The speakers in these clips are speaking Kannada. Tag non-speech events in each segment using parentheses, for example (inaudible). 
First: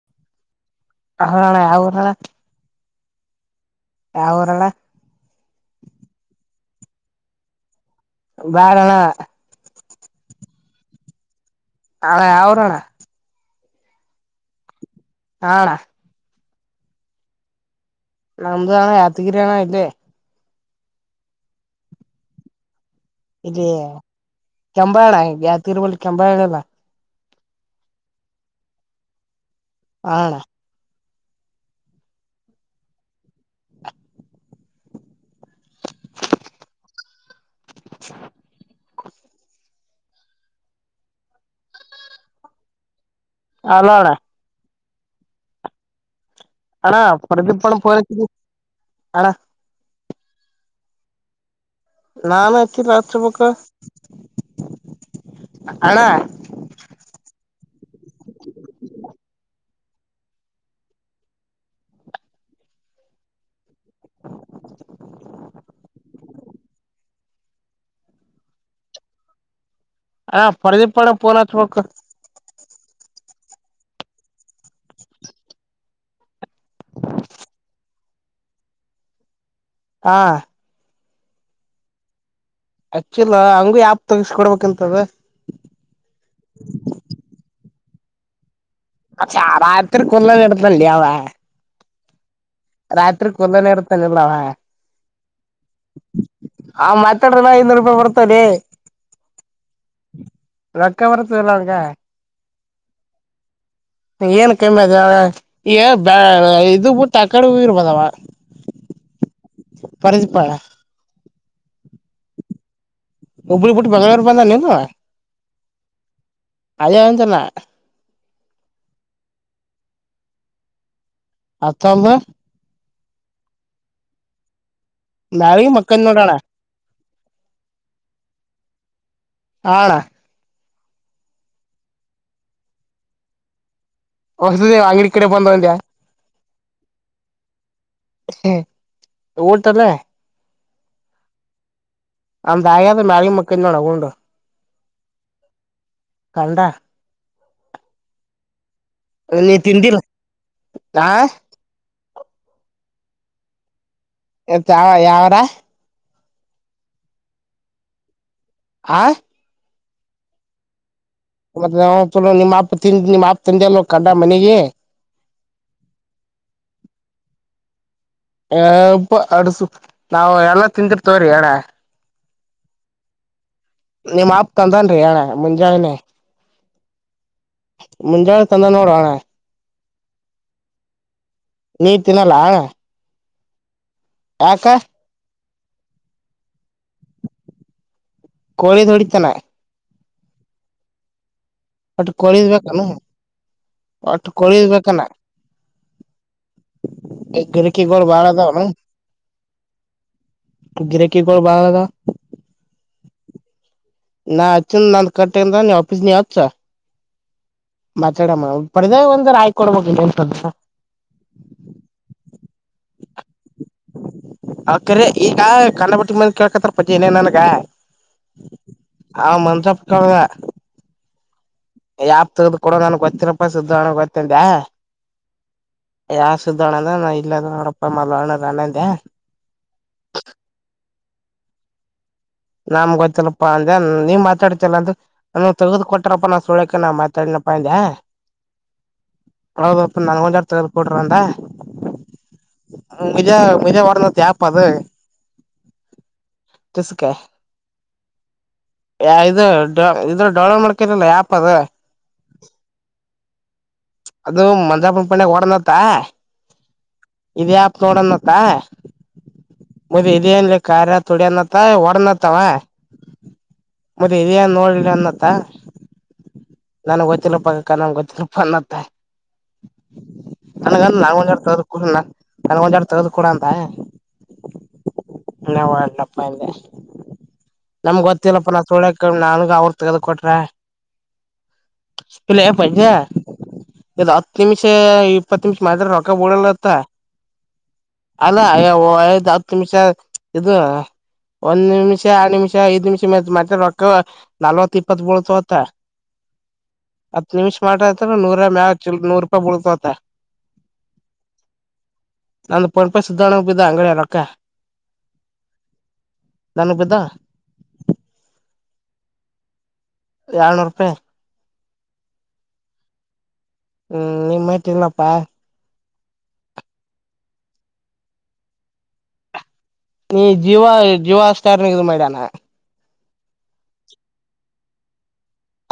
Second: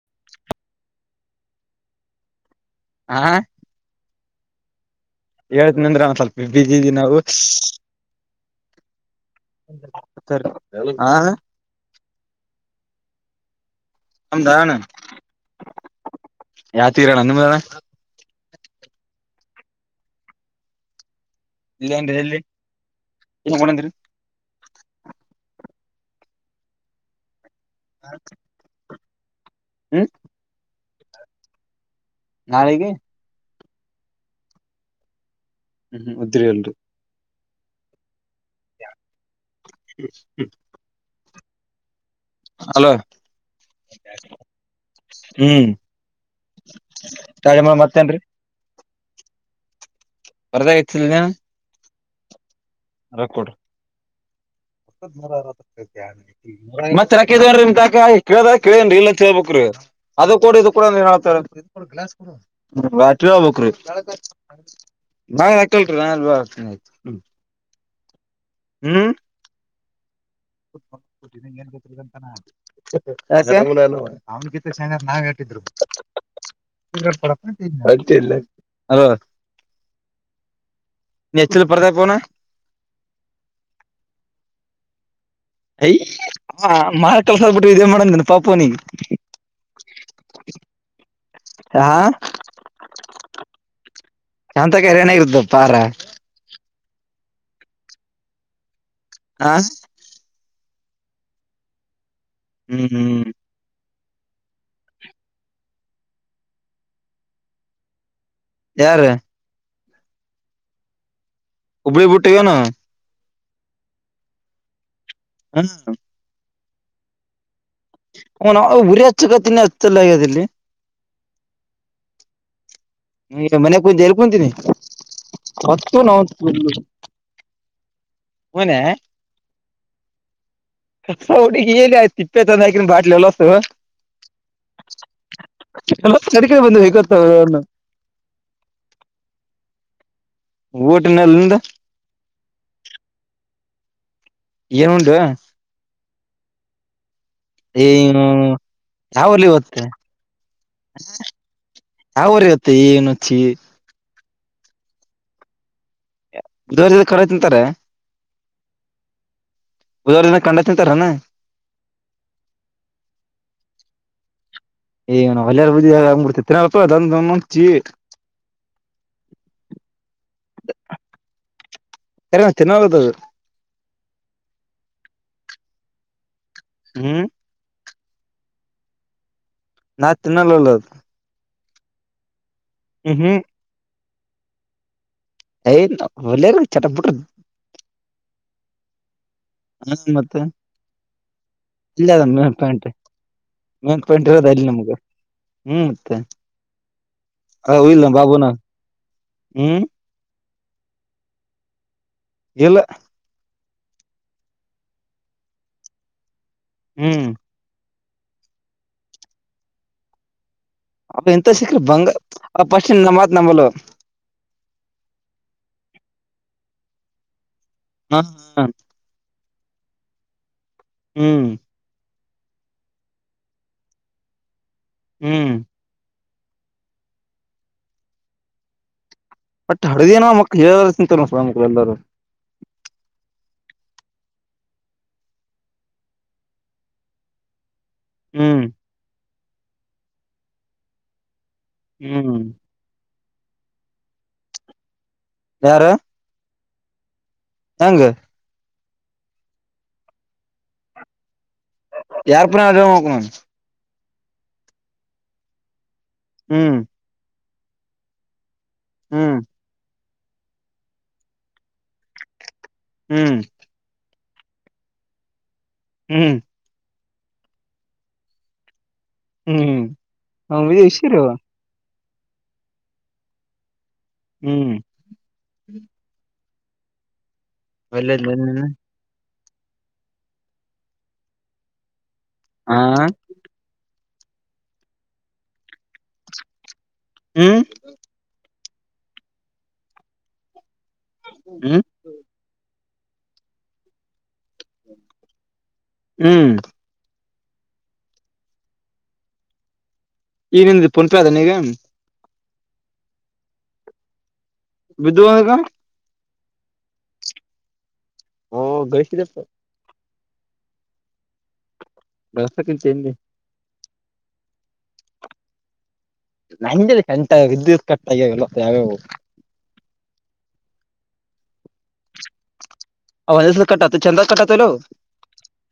(inaudible) ಹಾಅಣ ಯಾವುರಣ. ಹಾ ಯಾವುರಣ. ಹೆಳ್ತಿನ ನಿಂದ್ರ ಅವ ಸ್ವಲ್ಪ ಬಿಜಿ ಇದೀವ ನಾವು. ಬ್ಯಾಡಣ ಹ (unintelligible) ಅವ ಯಾವುರಣ. ನಮದಾಣ. ಹಾಣ ಯಾದಗಿರಣ ನಿಮ್ದಣ ನಮ್ದುಣ ಯಾದ್ಗೀರಣ ಇಲ್ಲೆ. ಇಲ್ಲೇಂದ್ರ ಎಲ್ಲಿ ಇಲ್ಲಿ ಮಾಡಂದ್ರಿ ಕೆಂಬಾಳ ಯಾದಗಿರಿಬಲ್ಲಿ ಕೆಂಬಾಳಿಲ್ಲ. ಹ ಹಾ ಣ ನಾಳಿಗಿ. ಹ್ಮ್ ಹ್ಮ್ ಉದ್ರಿ ಇಲ್ರಿ. (inaudible) ಹ್ಮ್ ಹ್ಮ್ ಹಲೋ ಹಲೋ ಅಣ ಹ್ಮ್ ಅಣ ಪರದೀಪಣ ಮತ್ತೇನ್ರಿ ಫೋನಚ್ಛಿದ ಅಣ. ಪರಾದ್ಯಾಗ ಹಚ್ಚಿಲನ್ಯಾ. ನಾನ್ ಹಚ್ಚಿಲ ಹಚ್ಚಬೇಕ. ನಿ (unintelligible) ನಾ ಈಗ ಕೇಳದಗ ಕೇಳೇನ್ರಿ ಇಲ್ಲಂತ ಹೆಳ್ಬೇಕ್ರೀ. ಅದ ಕೊಡ ಇದು ಕೊಡ ಏನ್ ಹೇಳ್ತರ ಆಟ ಹೇಳ್ಬೆಕ್ರಿ. ನಾ ಹಾಕಿಲರಿ ನಾತೀ ಆಯ್ತ (unintelligible) ಹ್ಮ್ ಆ ಪರದಿಪಣಗ ಫೋನ ಹಚ್ಚಬೇಕು. ಅವನ್ಗಿತ ಶಾಣ್ಯರು ನಾವ್ ಎಟ್ಟಿದ್ರು. ಅ ಇಲ್ಲ ಹಲೋ (unintelligible) ಹಾ ನೀ ಹಚ್ಚಿಲ ಪರದ್ಯಾಗ ಫೋನ. ಹಚ್ಚಿಲ ಅವುಂಗು ಯಾಪ್ ತಗಸ್ಕೊಡ್ಬೇಕಂತದ. ಯ ಹ ಮಾರ ಕೆಲ್ಸ್ಬಿಟ್ಟ ಇದೇ ಮಾಡಂದಿನ ಪಾಪನಿ ಅ ಚ ಆರಾಯತ್ರಿ ಕಲ್ಲ ಎಡತಲ್ಲಿಯ ಅವ ಹಾ ರಾತ್ರಿ ಕೊಲ್ಲನೆ ಇರ್ತಾನಲ್ಲವಾ ಎಂತ ಕರೆನಾಗಿರುತ್ತ ಪಾರ ಮತ್ತೆ ಕಡಲ ನಪ ಹೊರ್ತಲ್ಲೇ ಹ ರಕ್ಕವರತ ಇಲ್ಲಕ ಹ್ಮ್ ಹ್ಮ್ ಏನ್ ಕಮ್ಮಿ ಅದ ಬ ಇದು ಬಿಊಟ್ಟ ಆ ಕಡೊ ಇರ್ಬೋದವ ಯಾರು ಪರದಿಪ್ಪಳ ಉಬ್ಬಳಿ ಬುಟ್ಟಗನು ಹುಬ್ಳಿುಟ್ಟಿ ಬಾಗ ಬಂದ ನೀದು ಹ್ಣ ಅದೇ ಚಲ್ಲ ಹ ಉುರಿ ಹ ಚಕ ತಿನ್ನಿ ಹಲ್ಲ ಆಗದಲ್ಲಿ ಆ ತಲ್ ಮನೆ ಕುಂತ ಎಳ್ ಕುಂತೀನಿ ನಾಳಿಗೆ ಹೊತ್ತು ಮಕ್ಕಂದ್ ನ ನೋಡೋಣ ಮನೆ ಹಣ ಹುಡ ಏನ್ ಆಯ ತಿಪ್ಪೆ ಚಂದ ಹಾಕನ್ ಬಾಟ್ಲೆ ಎಲ್ಲಸ್ತ ಹೊಸದ ಅಂಗಡಿ ಕಡೆ ಬಂದ ಒಂದ್ಯಾ ಸರಿಕಾಯ ಬಂದ ಹೇ್ತಾವ ಅವನ್ನ ಓಟಲ್ಲ ಓಟಿನಲ್ಲಿಂದ ಅಂತ ಆಾಯಾದೆ ಮಳೆ ಮಕ್ಕ ಇನ್ನೋಣಗೊಂಡು ಏನ್ ಉಂಡು ಕಂಡ ಏನು ಯಾವಲ್ಲಿ ನೀ ಹತ್ತೆ ತಿಂದಿಲ್ಲ ಆ ಅವರ ಇತ್ತ ಏನುಚ್ಚಿ ಎತ್ಾವ ಯಾವರ ದೂರದಲ್ಲಿ ಕೊಡ ತಿಂತಾರೆ ಆ ಬುಧವಾರ ದಿನ ಕಂಡಾ ತಿಂತಾರಣ ಮತ್ತ ನಾ ನಿಮ್ಮ್ ತಿ ನಿಮ್ಮ್ ತಂದೆಲ್ಲ ಕಂಡ ಮನೆಗೆ ಏನ ಹೊಳ್ಳಾರ ಬುದದಿ ಆಗ್ಬಿಡ್ತೇ ತಿನಪ್ಪ ಅ ಮುಂಚಿ ಹಬ್ಬ ಅಡ್ಸು ನಾವವು ಎಲ್ಲ ತಂತಿರ್ತವ್ರಿ ಎಣ ಅರಿ ಚೆನ್ನಾಗತದು ನಿಮ್ಪ್ ತಂದನ್ರಿ ಣ್ಣ ಮುಂಜಾನೆನೆೇ ಹ್ಮ್ ಮುಂಜಾಳೆ ತಂದನೋ ಹಣಾ ನಾ ತಿನ್ನಲ್ಲಲದು ನೀರ್ ತಿನ್ನಲ್ಲ ಹ ಹ್ಮ ಹಕ್ಕ ಏ ಹೊಳ್ಳ ಚಟಪಟ್ಟ ಕಳ ೋಡಿ ಚಲ ಹ್ಮ ಮತ್ತೆ ಇಲ್ಲ ಒಟ್ಟು ಅದಮ್ಮ ಕೋಳಿದ್ ಬೇಕನು ಪ್ಯಾಂಟ್ ಮೇನ್ ಪಿಂಟ್ ಒಟ್ಟು ಇರೋದ ಅಲ್ಲಿ ಕೋಳಿದ್ ನಮ್ಗ ಬೇಕನ ಹ್ಮ್ ಮತ್ತೆ ಹ ಗಿರಕಿಗಳು ಬಲ ಬಾಳ ಬಬುಣ ಹ್ಮ್ ಗಿರೆಕ ಕೊ ಭಾಗಾ ಎಲ್ಲ ನಾ ಅಚ್ಚಂದ ನನ್ ಕಟ್ಟಂದ್ರ ನೀ ಆಫೀಸ್ ನೀ ಹತ್ಸ ಹ್ಮ್ ಮಾತಾಡಮ್ಮ ಪಡೆದ ಒಂದ ಆಯ್ಕೊಡ್ಬೇಕ ಅವ ಎಂತ ಸಿಕ್ಕ್ರಿ ಬಂಗ ಪಸ್ ನಮ್ಮತ್ರ ಅಕ್ರ ಈಗ ಕನ್ನ ಬಿಟ್ಟಿ ಮಂದ ಕೇಳ್ಕತ್ಾರ ಪಜ ನೇ ನನ್ಗ ಹ್ಮ ಹ್ಮ ಪ್ಕದ ಹ್ಮ್ ಯಾಪ್ ತಗ್ದ್ ಕೊಡೋ ನನನ್ ಗೊತ್ತಿನಪ್ಪ ಸಣ ಗೊತ್ತನ್ೆ ಹ್ಮ್ ಯಾವ ಸುದೋಣದ ನ ಇಲ್ಲದ ನೋಡಪ್ಪ ಮಲ್ವಣ ಅನ್ನಂದ ಂತ ಎಲ್ಲರೂ ನಮ್ ಗೊತ್ತಿಲ್ಲಪ್ಪಾ ಅಂದ ನೀವ್ ಮಾತಾಡ್ತಿಲ್ಲ ಅಂದ ನ ತಗ್ದ್ ಕೊಟ್ಟಾರಪ್ಪ ನಾ ಸುಳ್ಯಕ ನಾ ಮಾತಾಡ ಹಂದಾ ಹ್ಮ್ ಹಪ ನಾ ಹಜಾರ್ ತಗ ಕೊಟ್ರಂತ ಹ್ಮ್ ಮಿಜಾ ಮಿಜಾ ಒರ್ದ ತೇಪ ಅದು ಯಾರು ತಸ ಕಾಯ ಹೆಂಗ ಯ ಇದು ಇದ್ರ ಡೌನ್ಲೋಡ್ ಮಾಡ್ಕರಲ್ಲ ಆಪ್ ಯಾರು ಪುನ್ನ ಅ ಹಕಣಾನ ಅದು ಮಂಜಾಪನ ಪಂಡೆಗೆ ಹೊಡನ್ತ್ತಾ ಹ್ಮ್ ಇದ್ಯಾಾಪ್ ನೋಡಣತ್ತ ಹ್ಮ್ ಮದ್ ಇದೇಏನ್ ಖಾರ ತುಡಿ ಅನ್ತ್ತ ಒಡನತ್ತಾವ ಹ್ಮ್ ಮತ್ತೆ ಇದ ಏನ್ ನೋಡ್ಲಿ ಅಂದತ್ತ ಹ್ಮ್ ನನಗೆ ಗೊತ್ತಿರಪ್ಪಕ್ಕ ನಮಗೆ ಗೊತ್ತಿಿಲ್ಲಪ್ಪ ಅನ್ನತ್ತ ಹ್ಮ್ ಹ ಅ ನಷ ವಿಷರು ನನ್ ಒಂದಡ್ ತಗದು ಕೂಡ ಹ್ಮ್ ಅಂತ್ಣಪ್ಪೆ ನಮ್ಗ್ ಒಳ್ಳೇದ್ ಗೊತ್ತಿಲ್ಲಪ್ಪ ನಾ ಸುಳ್ಯಕ ನಾನಗ ಅವರು ತಗದ ಕೊಟ್ರೆ ಇಲ್ಲ ಹ ಪಂಜೆ ಇದು್ ಹತ್ ನಿಮಿಷ ಇಪ್ಪತ್ತು ನಿಮಿಷ ಮಾ ರೊಕ್ಕ ಬಳಲ್ಲತ್ತ ಹ್ಮ್ ಯ ಐದು್ ಹತ್ತು ನಿಮಿಷ ಇದು ಒಂದ್ ಹ್ಮ್ ನಿಮಿಷ ಆರಡು ನಿಮಿಷ ಐದು್ ನಿಮಿಷ ಮಾಡ ರಕ ನಲ್ ತಿಪ್ಪತ್ ಬೋಳತತ ಹ್ಮ್ ಹತ್ ನಿಮಿಷ್ ಮಾಡತ ನೂೂಾಯ ಮ ಚ ನೂರು ರೂಪಾಯಿ ಬಳ್ತವತ ನಂದು ಪುಂಪ ಅದ ನೀಗ ನಂದು ಪಣಪ ಸಧಾರಣಂಗ ಬಿದ್ದ ಅಂಗಡಿಯ ರೊಕ್ಕ ವಿಧವಗ ನಾನು ಬಿದ್ದ ಹ ಗೈಸಿದೆಪ್ಪ ಎಳ್ನೂರು ರೂಪಾಯಿ ಬಳಸಕ್ಕಿಂತ ನ್ಿ ಹ್ಮ್ ನಿ ಮಾಡಟ ಇಲ್ಲಪ್ಪಾ ನಂಜಲ್ಲಿ ಕಂಟ ವಿದ್ಯುತ್ ಕಟ್ಾಗ್ಯಲ್ವ ಯಾವ್ಯ ನೀ ಜೀಿವ ಜೀಿವ ಸ್ಟಾರ್ನ ಮಾಡಡಾನ ಒಂದಸ ಕಟ್ಟತ ಚಂದಾಗ ಕಟ್ಟತ ಇಲ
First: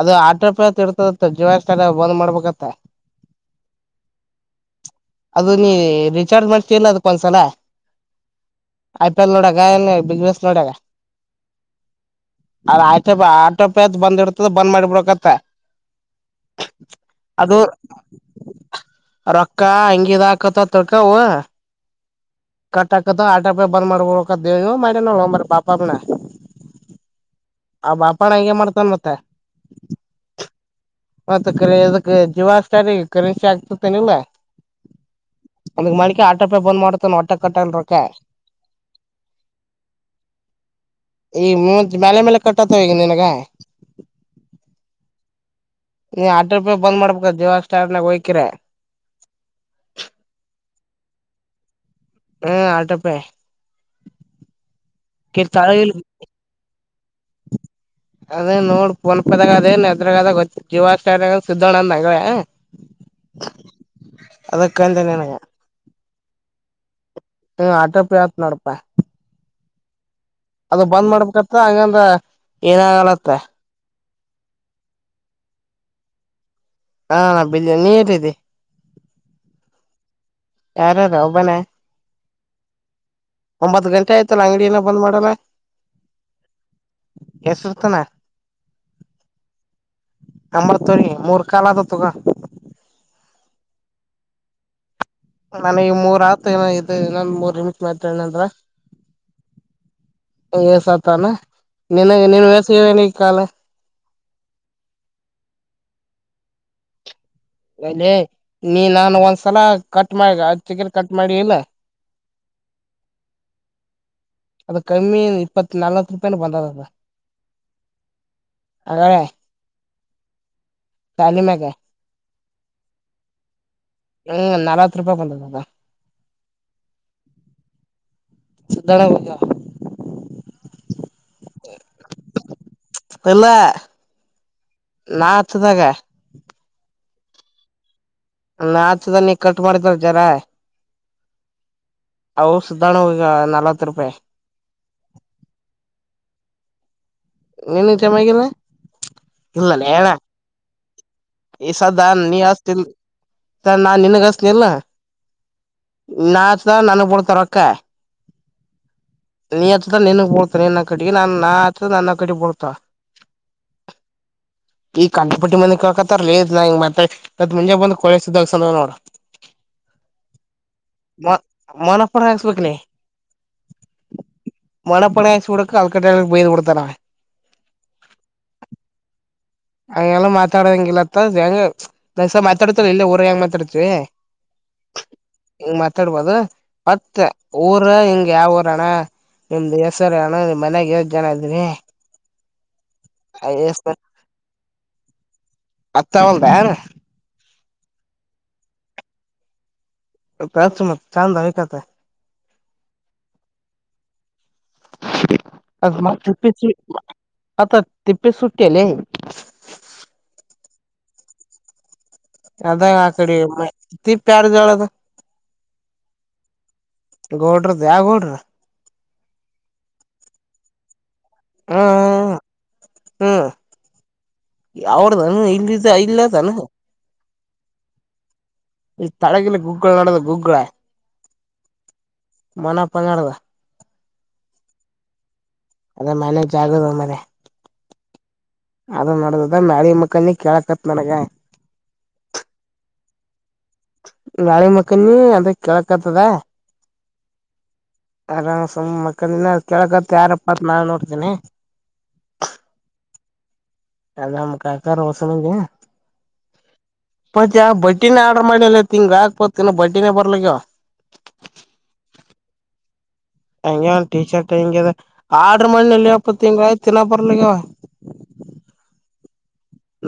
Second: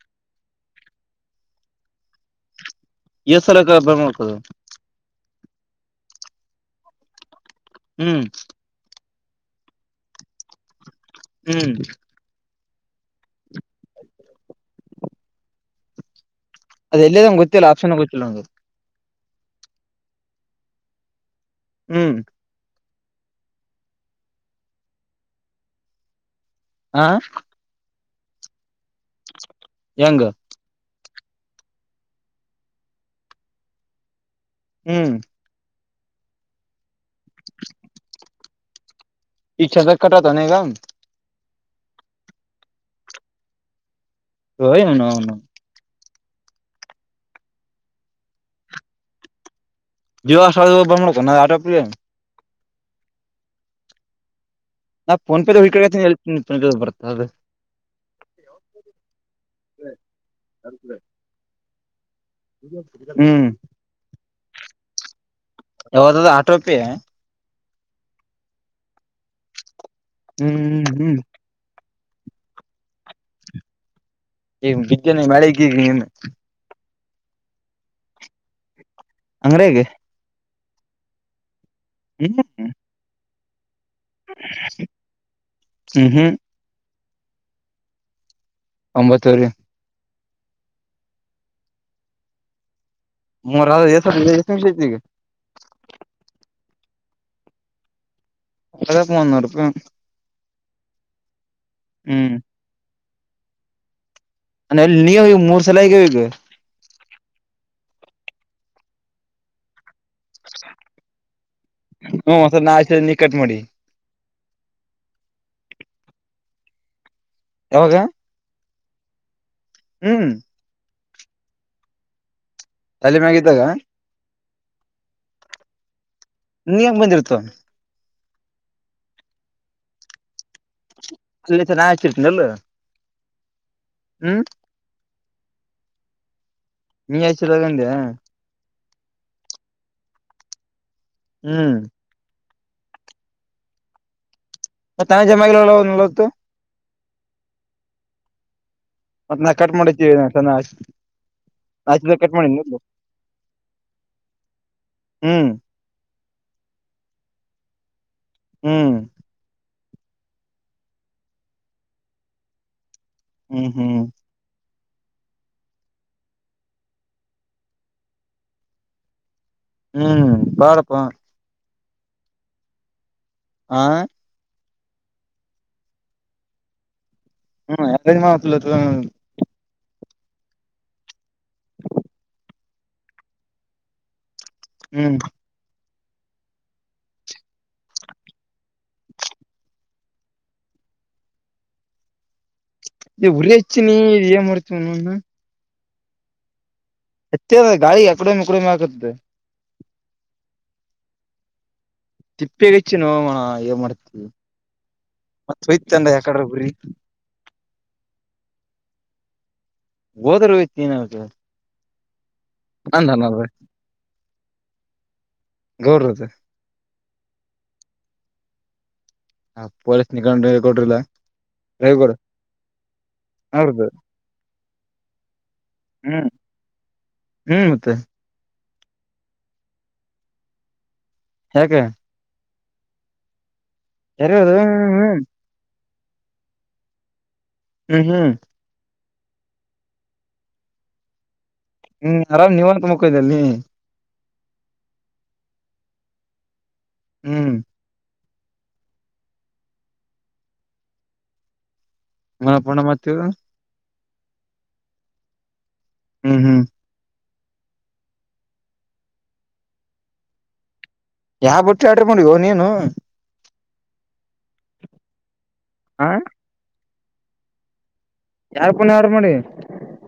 ಅದು ಆಟ ರೂಪಾಯಿ ಇರ್ತದತ್ತ ಜೀವನಸ್ಥಳ ಬಂದ್ ಮಾಡ್ಬೇಕತ್ತ ಎಷ್ಟು ಸಾಲ ಬರ್ಬೇಕು ಅದು ಅದು ನೀ ರಿಚಾರ್ಜ್ ಮಾಡ್ತೀಲ್ಲ ಅದಕ್ಕೊಂದ್ಸಲ ಹ್ಮ್ ಐ ಪಿ ಎಲ್ ನೋಡಗ ಬಿಗ್ ಬಾಸ್ ನೋಡಗ ಹ್ಮ್ ಅದ ಆಟೋ ಪೆ ಆಟೋ ಪೆಅತ್ ಬಂದ್ ಇಡ್ತದ ಬಂದ್ ಮಾಡಿಬಿಡಕತ್ತ ಅದ ಎಲ್ಲಿದಂಗೆ ಅದು ಗೊತ್ತಿಲ್ಲ ಆಪ್ಷನ್ ಗೊತ್ತಿಲ್ಲ ನಂಗಗೆ ರೊಕ್ಕ ಅಂಗಿದ ಹಾಕತ ತೊಡ್ಕವು ಹ್ಮ್ ಕಟ್ಟಾಹಾಕ್ತಾವ ಆಟೋ ಪೆ ಬಂದ ಮಾದಬಿಡಬೇಕು ಅಂತ ಹೇಳಿದ್ವು ಮಾಡೇನ ಪಾ ಅದಣ್ಣ ಹಾ ಆ ಬಾಪಾಡ್ ಹಾಗೆ ಮಾಡ್ತನ್ ಮತ್ತೆ ಹೆಂಗ ಮತ್ತ ಕರಿ ಅದಕ್ಕೆ ಜಿಯೋ ಸ್ಟಾರ್ಟ್ ಗೇ ಕರೆನ್ಸಿ ಆಗ್ತತ್ತನಿಲ್ಲಾ ಹ್ಮ್ ಹಾಗೆ ಮಾಡ್ಕೋ ಆಟೋ ಪೇ ಬಂದ್ ಮಾಡ್ತೆನ ಮತ್ತೆ ಕಟ್ ಆಗಲ್ಲ ರೊಕ್ಕ ಈಗ ಕಟ್ ಅದೇನ ಈಗ ಈಗ ಮೂತ್ ಮಲೆ ಮೇಲೆ ಕಟ್ಟತ್ತವ ಈಗ ನಿನಗ ನೋಡಿಲ್ಲ ನಾನು ನೀ ಆಟೂ ಪೇ ಬಂದ್ ಮಾಡ್ಬೇಕ ಜಿಯೋ ಸ್ಟಾರ್ ಗೇ ಹೋಗಿ ಜಿಯೋ ಸ್ಟಾರ್ ದಾಗ ಅಯ್ತೆನೋ ಆಟೋ ಪೆ ಹ್ಮ ಆಟೋ ಪೆ ನಾ ಫೋನ್ ಪೆದು ಹೇಳ್ತಿದೀನಿ ಬರೀತಾನಾಳ್ರಿ ಅದೇ ನೋಡ್ ಪೋನ್ಪದಾಗ ಅದೇನ್ ಅದ್ರದಾಗ ಗೊತ್ತಿಲ್ಕ್ ಜಿಯೋ ಸ್ಟಾರ್ ಸಿಗದೊಂದು ನನಗುವೇ ಹ್ಮ್ ಅದಕ್ಕಂದೆ ನಿನಗ ಯಾವುದು ಅದು ಆಟೋ ಪೇ ಹ ಆಟೋ ಪೇ ಆಯ್ತ್ ನೋಡಪ್ಪ ಹ್ಮ್ ಅದು ಬಂದ್ ಹ್ಮ್ ಮಾಡಬೇಕಂತ ಅಂಗಾದ್ರೆ ಏನಾಗಲ್ಲ ಅಂತೆ ಈಗ ಮಾಡಬೇಕು ನೀನು ಹಾ ನೀನು ಎಲ್ಲಿದೆ ಅಂಗಡಿಯಗ್ ಯಾರ್ಯಾರು ಒಬ್ಬನೆ ಎಲ್ಲ ಒಂಬತ್ ಗಂಟೆ ಆಯ್ತಲ್ಲ ಅಂಗಡಿನ ಇನ್ನ ಬಂದ್ ಮಾಡಿಲ್ಲ ಹ್ಮ್ ಹ್ಮ್ ಎಷ್ಟೋತ್ತುತಾನಾ ಒಂಬತ್ತುವರೆ ಒಂಬತ್ತುವರೆ ಮೂರ್ ಕಾಲ ಅದೇ ತಕೊ ಮೂರು ಆದ್ರೆ ಎಷ್ಟು ಆಯ್ತೆ ಈಗ ನನ ಈಗ ಮೂರ್ ಆತ ಏನೋ ಇದೆ ಇನ್ನ್ ಮೂರ್ ನಿಮಿಷ ಮಾತಾಡನಂದ್ರ (unintelligible) ಹ್ಮ್ ನಿನಗೆ ಎಷ್ಟು ಇದೆ ಇನ್ನ ಕಾಲ್ ಅ ನಿನ್ ಮೂರ್ ಸಾಲ ಆಗಿದೆ ಈಗ ಅ ನೀ ನಾನು ಒಂದ್ಸಲ ಕಟ್ ಮಾಡಿ ಚಿಗಿರಿ ಕಟ್ ಮಾಡಿ ಇಲ್ಲ ಹ್ಮ ಒಂದ್ಸಲ ನಾ ಹಚ್ಚಿದ ನೀ ಕಟ್ ಮಾಡಿ ಅದ ಕಮ್ಮಿ ಇಪ್ಪತ್ ನಾಲ್ವತ್ ರೂಪಾಯೀನೇ ಬಂದ ಈಗ ಯಾವಾಗ (unintelligible) ಹ್ಮ್ ತಾಲಿಮೆಗೆ ತಲೆಮ್ಯಾಗ ಇದ್ದಾಗ ಹ್ಮ್ ನಲತ್ತು ರೂಪಾಯ್ ಬಂದದ ಅದು ನೀ ಹೆಂಗ್ ಬಂದಿರ್ತವ ಸಧಳ. (unintelligible) ಅಲ್ಲ. (unintelligible) ಅಲ್ಲ ನಾ ಹಚ್ಚುದಾಗ. ನೀ ಹಚ್ಚುದಾಗ ಅಂದ. ನ ಹಚ್ಚುದಲ್ ನೀ ಕಟ್ ಮಾಡಿದಲ್. (unintelligible) ಹ್ಮ್. ಅವು ಸಿದ್ದಣ್ಣಗ್ ಹೋಗ್ಯಾವ ನಲ್ವತ್ ರೂಪಾಯಿ. ಮತ್ ನಾ (unintelligible) ಅವು ನಲ್ವತ್ತು. ನಿನಗ್ ಜಮ ಆಗಿಲ್ಲ ಅದ್ನ ಕಟ್ ಇಲ್ಲಲ್ಲ ಮಾಡ್ ಹೇಳ ನಾ ಹಚುತ್ನಿ. ಈ ಸಾದಾ ನೀ ಹಚ್ತಿಲ್ ನಾ ನಿನುಗ್ ಅಚ್ಚುತ್ ನಿಲ್ಲ. ಹ್ಮ್ ನಾ ಹಚ್ದಾಗ್ ನಾನೀಗ್ ಬುಳ್ತವ್ ರೊಕ್ಕ. ಹ್ಮ್. ನೀ ಹಚ್ದಾಗ್ ನಿನಿಗ್ ಬಳ್ತವ್ ನಿನ್ ಅಕೌಂಟ್ಗೆ ನಾ ಹಚ್ದಾಗ್ ನನ್ ಅಕೌಂಟ್ಟಿಗ್ ಬಿಳ್ತಾವ. ಹ್ಮ್ ಹ್ಮ್. ಈ (unintelligible) ಹಕತ್ತರ್ ಲೇ ಇದ್ನ ಮತ್ತೆ ಮುಂಜನ್ ಬಂದ್ ಕೊಸಿ ನೋಡು. ಹ್ಮ್ ಬಾಡಪಾ. ಅಮ್ಮನಪುಗ್ ನೆಂಸ್ಬೇಕ್ಲೆ. ಹಾ. ಮೊಣ ಪಣೆ ಸೂಡುಕ ಆಲ್ಕಟ್ಟಕ್ಕೆ ಬೈದ್ ಬುಡ್ತಾನ ಹ್ಮ್ ಯಾರ ಮಾತ್ಲ್ಲ ಹಗೆಲ್ಲ ಮಾತಾಡಂಗಿಲ್ಲತ್ತ ಹಂಗೆ ಮಾತಾಡ್ತ ಇಲ್ಲ ಊರ ಹೆಂಗ ಮಾತಾಡ್ತಿವಿ. ಹ್ಮ್. ಮಾತಾಡ್ಬಾವ್ದು ಮತ್ತ ಊರ ಹಿಂಗ ಯಾವ ಊರಣ್ಣ. ನಿಮ್ದು ಹೆಸರೇನು ನಿಮ್ ಮನ್ಯಾಗ ಎಷ್ಟ್ ಜನ ಅದರಿ. ಇ ಉರೆಗಚ್ಚಿನಿ ಏನ್ ಮಾಡ್ತಿ ಅಥವಾಲ್ದಾ ಅದು. ಏತೇವಾ ಗಾಳಿಗ್ ಅಕಡೆ ಒಂದ್ ಈಕಡೆ ಹಾಗಕತ್ತದೆ. ಸ ಮತ್ ಚಾಂದ್ ತಿಪ್ಪೇಗಚ್ಚಿ ನೋ ಅಣ್ಣ ಏನ್ ಮಾಡ್ತಿ. ಅದ್ ಮತ್ ತಿಪ್ಪೆ ಗುರಿ ಅದ್ ತಿಪ್ಪೆ ಸಟ್ಟಿಲೇ. ಹೋದ್ರೆ ಹೋಗೇತ್ ಅದ ಆಕಡೆ ತಿಪ್ಯಾರದು ಹೆಳದು. ಗೌಡ್ರದ ಗೌಡ್ರದ ಯವ್ ಗೋಡ್ರು. ಹ ಪೊಲೀಸ್ ನಿ ಕೊಂಡು ಕೊಡ್ರಿಲ್ಲ. ಹ್ಮ್ (unintelligible) ಅವ್ರದೋ ಇಲಿದು ಇಲ್ಲಿದಲ್ಲದು. ಹ್ಮ್ ಮತ್ತೆ. ಈ ತಳಗಿಲ್ಲ ಗೂಗ್ಗಳು ನೋಡದು ಗೂಗ. ಯಾಕೆ. ಮೊನ ಪಂಗಡದ ಎರಿಗೋ ಹ್ಮ್ ಹ್ಮ್. ಅದೇ ಮನೆ ಜಗುಲುದ್ ಮನೆ. ಹ್ಮ್ ಹ್ಮ್. ಅದು ನಡ್ದುದ ನಾಳಿ ಮುಕ್ಕನಿ ಕೇಳಗ್ ತರ್ತ್ ನಾನೀಗ. ಹ್ಮ್ ಅರಾಮ್ ನೀವಂತ ಮಾಕೊಂದಿ ಯಲ್ ನೀ. ಗಾಳಿ ಮಕ್ಕನಿ ಅದು ಕೇಳಕತದ. ಹ್ಮ್. ಆರಾಮ್ ಸುಮ್ ಮಕ್ಕಂದಿನ ಕೆಳಗತ್ ಯಾರಪ್ಪ ಅತ್ ನಾ ನೋಡ್ತೇನಿ. (unintelligible) ಅದ ಕಾಕ್ಕಾರು. (unintelligible) ಹ್ಮ್ ಹ್ಮ್ ಮತ್ತ ಯಾವ ಬಟಿನೇ ಆರ್ಡರ್ ಮಾಡ್ಿಲ್ಲಲತ್ ಹಿಂಗ ಆಾಕ್ಪತ್ತನ್ನು ಬಟಿನೇ ಬರ್ಲಿಕ್ಕ ಯಾವ ಬಟ್ಟಿ ಆಡ್ರ ಮಾಡಡಿವೋ ನೀನು ಹಂಗಗೆನ್ ಟೀ ಶರ್ಟ್ ಹೆಿಂಗ ಆರ್ಡ್ರ್ ಹ ಮಾಡನಲ್ಲಿ ಎಪ್ಪತ್ತು ತಿಂಗಯ್ ತಿನ್ನ ಬರ್ಲಿಗೆ ಯಾರ್ ಪುನ ಆಡ್ ಮಾಡಿ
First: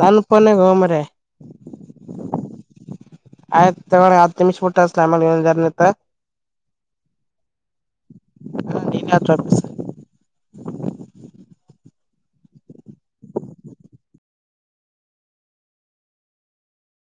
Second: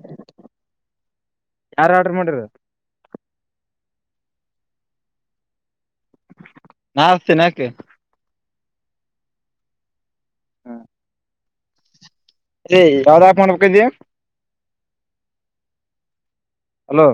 ನಾನ ಫೋನ್ ನಾಗ್ ಮಾರಾಯ ಯಾರು ಆರ್ಡರ್ ಮಾಡಿರ ಆಯ ತ ಆಮಿ ಸ್ಫೋಟಲ ಆಮಲೆ ನಟ ನಾವ ತಿನಾಕ್ ಹ ನೀ ಯವ ಚೋಪಿಸ್ ಹ್ಮ ಯಾವ್ದ ಮಾಡ್ಬೇಕ ಇದ ಹಲೋ